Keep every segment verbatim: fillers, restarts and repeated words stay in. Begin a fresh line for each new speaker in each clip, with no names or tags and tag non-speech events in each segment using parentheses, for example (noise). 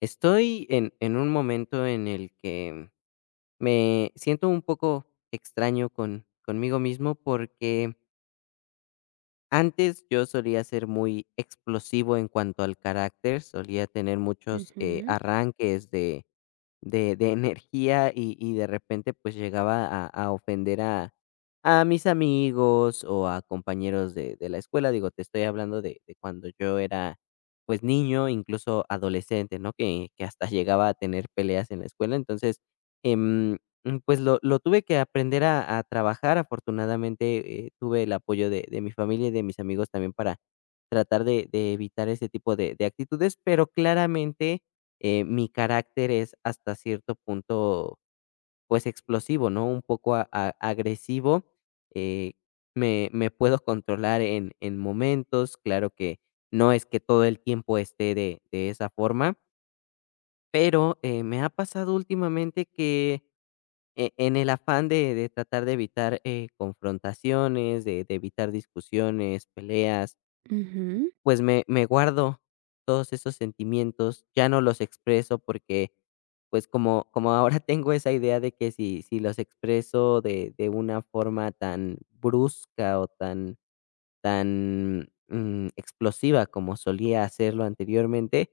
Estoy en, en un momento en el que me siento un poco extraño con, conmigo mismo porque antes yo solía ser muy explosivo en cuanto al carácter, solía tener muchos eh,
Ujú,
arranques de, de, de energía y, y de repente pues llegaba a, a ofender a, a mis amigos o a compañeros de, de la escuela. Digo, te estoy hablando de, de cuando yo era pues niño, incluso adolescente, ¿no? Que, que hasta llegaba a tener peleas en la escuela. Entonces, em, mm, pues lo, lo tuve que aprender a, a trabajar. Afortunadamente eh, tuve el apoyo de, de mi familia y de mis amigos también para tratar de, de evitar ese tipo de, de actitudes, pero claramente eh, mi carácter es hasta cierto punto, pues explosivo, ¿no? Un poco a- a- agresivo. eh, me, me puedo controlar en, en momentos, claro que no es que todo el tiempo esté de, de esa forma, pero eh, me ha pasado últimamente que eh, en el afán de, de tratar de evitar eh, confrontaciones, de, de evitar discusiones, peleas,
ujú,
pues me me guardo todos esos sentimientos, ya no los expreso porque, pues, como como ahora (laughs) tengo esa idea de que si si los expreso de de una forma tan brusca o tan tan, mm, explosiva como solía hacerlo anteriormente,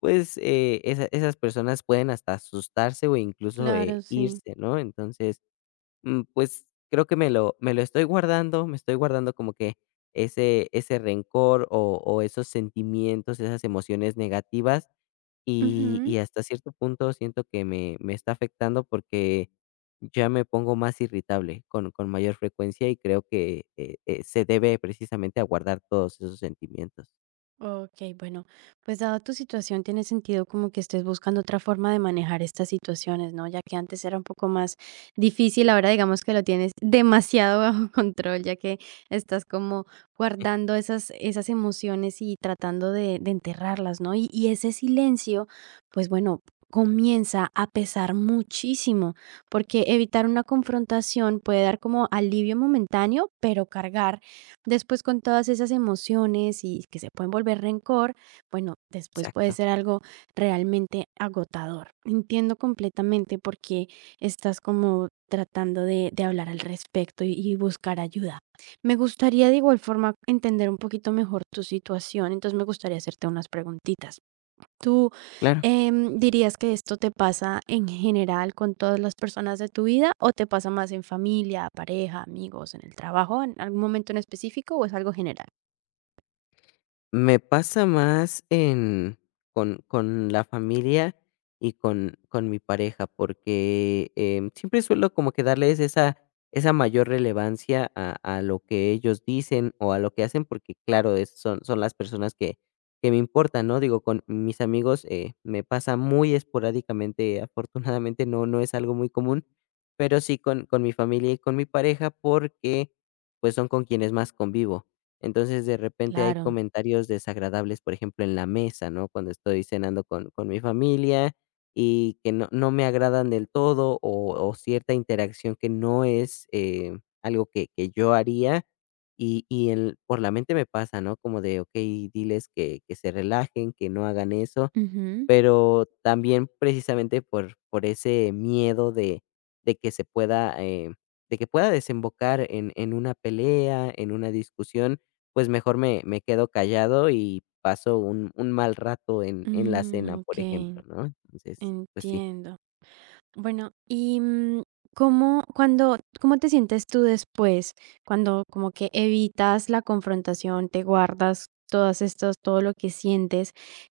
pues, eh, esa esas personas pueden hasta asustarse o incluso,
claro,
eh,
sí.
irse, ¿no? Entonces mm, pues, creo que me lo me lo estoy guardando, me estoy guardando como que ese ese rencor o o esos sentimientos, esas emociones negativas, y
Ujú.
y hasta cierto punto siento que me me está afectando porque ya me pongo más irritable con con mayor frecuencia y creo que, eh eh, se debe precisamente a guardar todos esos sentimientos.
Ok, bueno, pues dado tu situación, tiene sentido como que estés buscando otra forma de manejar estas situaciones, ¿no? Ya que antes era un poco más difícil, ahora digamos que lo tienes demasiado bajo (laughs) control, ya que estás como guardando esas, esas emociones y tratando de, de enterrarlas, ¿no? Y, y ese silencio, pues bueno, comienza a pesar muchísimo, porque evitar una confrontación puede dar como alivio momentáneo, pero cargar después con todas esas emociones y que se pueden volver rencor, bueno, después puede
Exacto,
ser algo realmente agotador. Entiendo completamente por qué estás como tratando de, de hablar al respecto y, y buscar ayuda. Me gustaría de igual forma entender un poquito mejor tu situación, entonces me gustaría hacerte unas preguntitas. ¿Tú
claro.
em, dirías que esto te pasa en general con todas las personas de tu vida o te pasa más en familia, pareja, amigos, en el trabajo, en algún momento en específico o es algo general?
Me pasa más en con con la familia y con con mi pareja, porque, em, siempre suelo como que darles esa esa mayor relevancia a a lo que ellos dicen o a lo que hacen, porque claro, es son son las personas que que me importan, ¿no? Digo, con mis amigos, eh, me pasa muy esporádicamente, afortunadamente no no es algo muy común, pero sí con con mi familia y con mi pareja porque, pues, son con quienes más convivo. Entonces, de repente hay
Claro.
comentarios desagradables, por ejemplo, en la mesa, ¿no? Cuando estoy cenando con, con mi familia y que no, no me agradan del todo o, o cierta interacción que no es eh, algo que, que yo haría. Y, y en- por la mente me pasa, ¿no? Como de, ok, diles que, que se relajen, que no hagan eso,
Ujú.
pero también precisamente por por ese miedo de de que se pueda, eh, de que pueda desembocar en en una pelea, en una discusión, pues mejor me me quedo callado y paso un un mal rato en en la
Mm,
cena, por ejemplo,
ok,
¿no? Entonces, pues sí.
entiendo. Bueno, y, mm, ¿cómo cuando cómo te sientes tú después? Cuando como que evitas la confrontación, te guardas todas estos todo lo que sientes,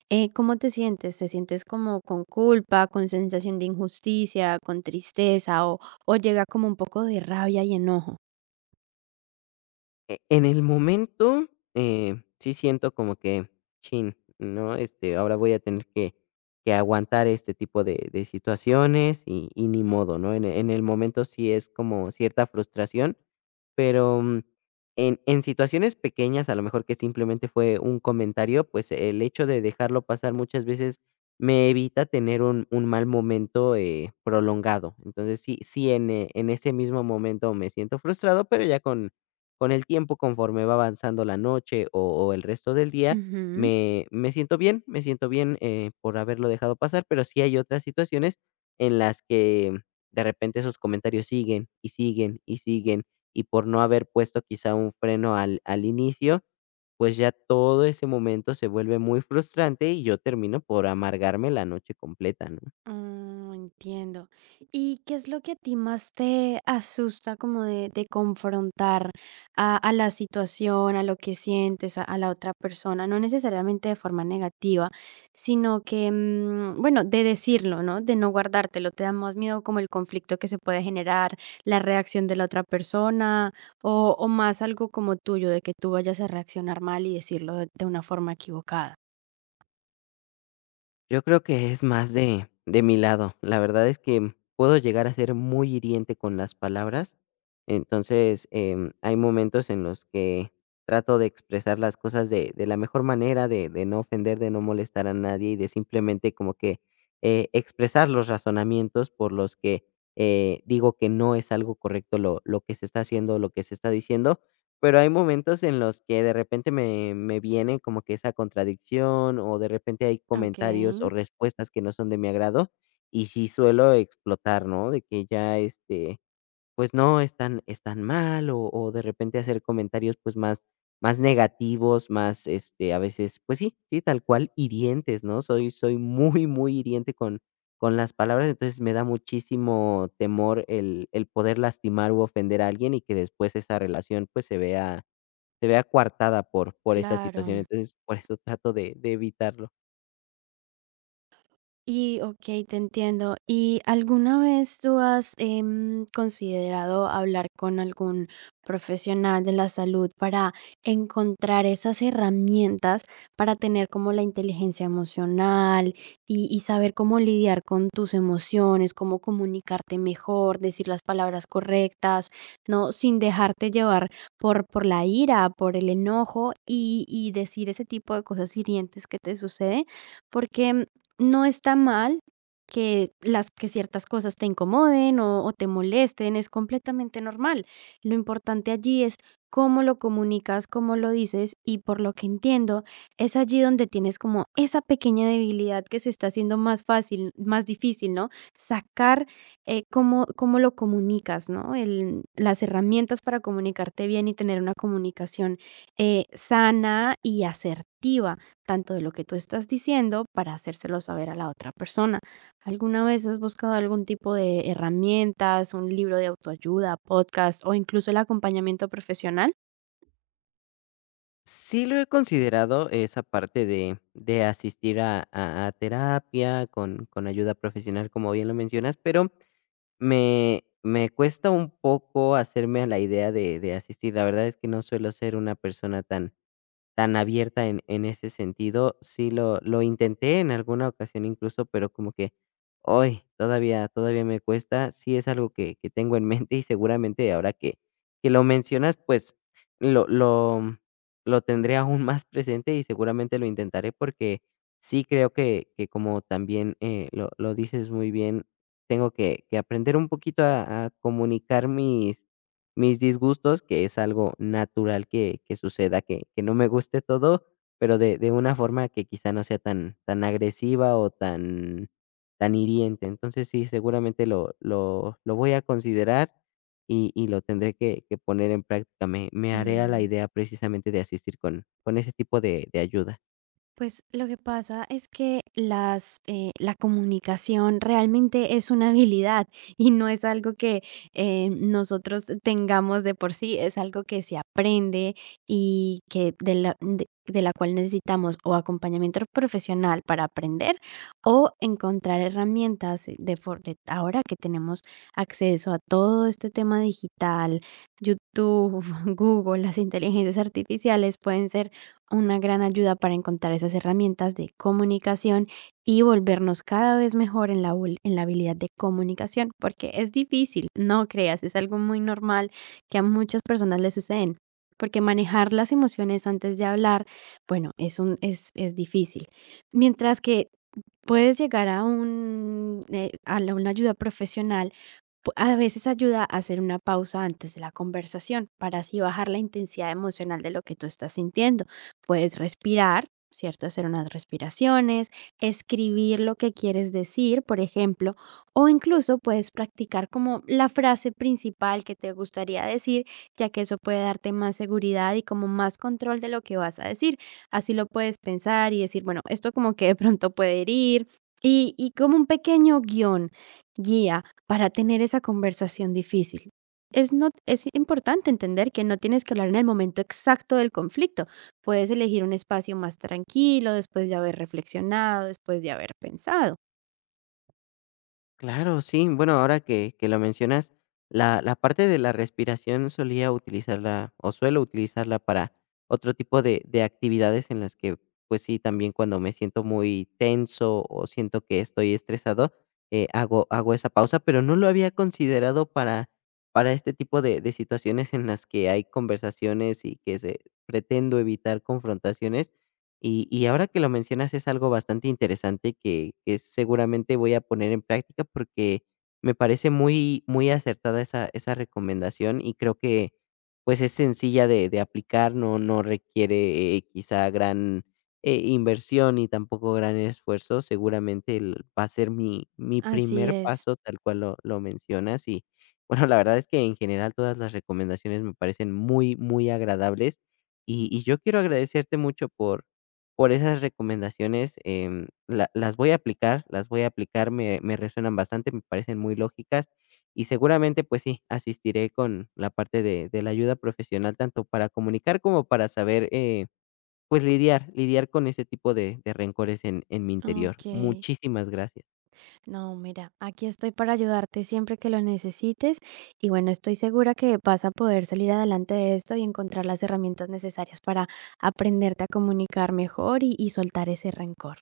eh, ¿cómo te sientes? ¿Te sientes como con culpa, con sensación de injusticia, con tristeza o o llega como un poco de rabia y enojo?
E en el momento, eh, sí siento como que, chin, ¿no? Este, ahora voy a tener que que aguantar este tipo de de situaciones y y ni modo, ¿no? En en el momento sí es como cierta frustración, pero, mm, en en situaciones pequeñas, a lo mejor que simplemente fue un comentario, pues, el hecho de dejarlo pasar muchas veces me evita tener un un mal momento, eh, prolongado. Entonces, sí sí, en eh, en ese mismo momento me siento frustrado, pero ya con con el tiempo, conforme va avanzando la noche o o el resto del día,
Ujú.
me me siento bien, me siento bien, eh, por haberlo dejado pasar, pero sí hay otras situaciones en las que de repente esos comentarios siguen, y siguen, y siguen, y por no haber puesto quizá un freno al al inicio, pues ya todo ese momento se vuelve muy frustrante y yo termino por amargarme la noche completa, ¿no?
Mm, entiendo. ¿Y qué es lo que a ti más te asusta como de, de confrontar a, a la situación, a lo que sientes, a, a la otra persona? No necesariamente de forma negativa, sino que, mm, bueno, de decirlo, ¿no? De no guardártelo. ¿Te da más miedo como el conflicto que se puede generar, la reacción de la otra persona o, o más algo como tuyo, de que tú vayas a reaccionar mal y decirlo de, de una forma equivocada?
Yo creo que es más de de mi lado. La verdad es que puedo llegar a ser muy hiriente con las palabras. Entonces, em, hay momentos en los que trato de expresar las cosas de de la mejor manera, de de no ofender, de no molestar a nadie y de simplemente como que, eh, expresar los razonamientos por los que, eh, digo que no es algo correcto lo lo que se está haciendo, lo que se está diciendo. Pero hay momentos en los que de repente me me viene como que esa contradicción, o de repente hay
Ok,
comentarios o respuestas que no son de mi agrado, y sí suelo explotar, ¿no? De que ya, este, pues no, están están mal, o o de repente hacer comentarios, pues, más más negativos, más, este, a veces, pues sí, sí, tal cual, hirientes, ¿no? Soy soy muy, muy hiriente con con las palabras, entonces me da muchísimo temor el el poder lastimar u ofender a alguien y que después esa relación, pues, se vea se vea coartada por por esa situación.
claro.
Entonces, por eso trato de de evitarlo.
Y okey, te entiendo. ¿Y alguna vez tú has, em, considerado hablar con algún profesional de la salud para encontrar esas herramientas para tener como la inteligencia emocional y y saber cómo lidiar con tus emociones, cómo comunicarte mejor, decir las palabras correctas, no sin dejarte llevar por por la ira, por el enojo y y decir ese tipo de cosas hirientes que te sucede? Porque no está mal que las que ciertas cosas te incomoden o, o te molesten, es completamente normal. Lo importante allí es cómo lo comunicas, cómo lo dices y por lo que entiendo, es allí donde tienes como esa pequeña debilidad que se está haciendo más fácil, más difícil, ¿no? Sacar eh, cómo, cómo lo comunicas, ¿no? El- las herramientas para comunicarte bien y tener una comunicación eh, sana y asertiva tanto de lo que tú estás diciendo para hacérselo saber a la otra persona. ¿Alguna vez has buscado algún tipo de herramientas, un libro de autoayuda, podcast o incluso el acompañamiento profesional?
Sí lo he considerado, esa parte de de asistir a a a terapia con con ayuda profesional, como bien lo mencionas, pero me me cuesta un poco hacerme a la idea de de asistir. La verdad es que no suelo ser una persona tan tan abierta en en ese sentido. Sí lo lo intenté en alguna ocasión incluso, pero como que, hoy todavía todavía me cuesta. Sí es algo que que tengo en (laughs) mente y seguramente ahora que que lo mencionas, pues, lo lo lo tendré aún más presente y seguramente lo intentaré, porque sí creo que que como también, eh, lo lo dices muy bien, tengo que que aprender un poquito a a comunicar mis mis disgustos, que es algo natural que que suceda, que que no me guste todo, pero de de una forma que quizá no sea tan tan agresiva o tan tan hiriente. Entonces sí, seguramente lo lo lo voy a considerar y y lo tendré que que poner en práctica. Me me haré a la
Mm.
idea precisamente de asistir con con ese tipo de de ayuda.
Pues lo que pasa es que las, eh, la comunicación realmente es una (laughs) habilidad y no es algo que eh, nosotros tengamos de por sí, es algo que se aprende y que de la, de, de la cual necesitamos o acompañamiento profesional para aprender o encontrar herramientas de, for- de ahora que tenemos acceso a todo este tema digital, YouTube, (laughs) Google, las inteligencias artificiales pueden ser una gran ayuda para encontrar esas herramientas de comunicación y volvernos cada vez mejor en la, habili- en la habilidad de comunicación, porque es difícil, no creas, es algo muy normal que a muchas personas le suceden, porque manejar las emociones antes de hablar, bueno, es, un, es, es difícil. Mientras que puedes llegar a, un, eh, a la- una ayuda profesional. Pu- A veces ayuda a hacer una pausa antes de la conversación para así bajar la intensidad emocional de lo que tú estás sintiendo. Puedes respirar, ¿cierto? Hacer unas respiraciones, escribir lo que quieres decir, por ejemplo, o incluso puedes practicar como la frase principal que te gustaría decir, ya que eso puede darte más seguridad y como más control de lo que vas a decir. Así lo puedes pensar y decir, bueno, esto como que de pronto puede herir. Y, y como un pequeño guión, guía para tener esa conversación difícil. Es, no, es importante entender que no tienes que hablar en el momento exacto del conflicto. Puedes elegir un espacio más tranquilo después de haber reflexionado, después de haber pensado.
Claro, sí. Bueno, ahora que que lo mencionas, la la parte de la respiración solía utilizarla, o suelo utilizarla para otro tipo de de actividades en las que, pues sí, también cuando me siento muy tenso o siento que estoy estresado, eh, hago hago esa pausa, pero no lo había considerado para para este tipo de de situaciones en las que hay conversaciones y que se pretendo evitar confrontaciones. Y y ahora que lo mencionas es algo bastante interesante que que seguramente voy a poner en práctica porque me parece muy muy acertada esa esa recomendación y creo que, pues, es sencilla de de aplicar, no no requiere, eh, quizá gran, eh, inversión ni tampoco gran esfuerzo. Seguramente el va a ser mi mi
Así
primer
es.
paso tal cual lo lo mencionas y, bueno, la verdad es que en general todas las recomendaciones me parecen muy, muy agradables y y yo quiero agradecerte mucho por por esas recomendaciones, em, la las voy a aplicar, las voy a aplicar, me me resuenan bastante, me parecen muy lógicas y seguramente, pues sí, asistiré con la parte de de la ayuda profesional, tanto para comunicar como para saber, eh, pues lidiar lidiar con ese tipo de de rencores en en mi interior.
Ok.
Muchísimas gracias.
No, mira, aquí estoy para ayudarte siempre que lo necesites y bueno, estoy segura que vas a poder salir adelante de esto y encontrar las herramientas necesarias para aprenderte a comunicar mejor y, y soltar ese rencor.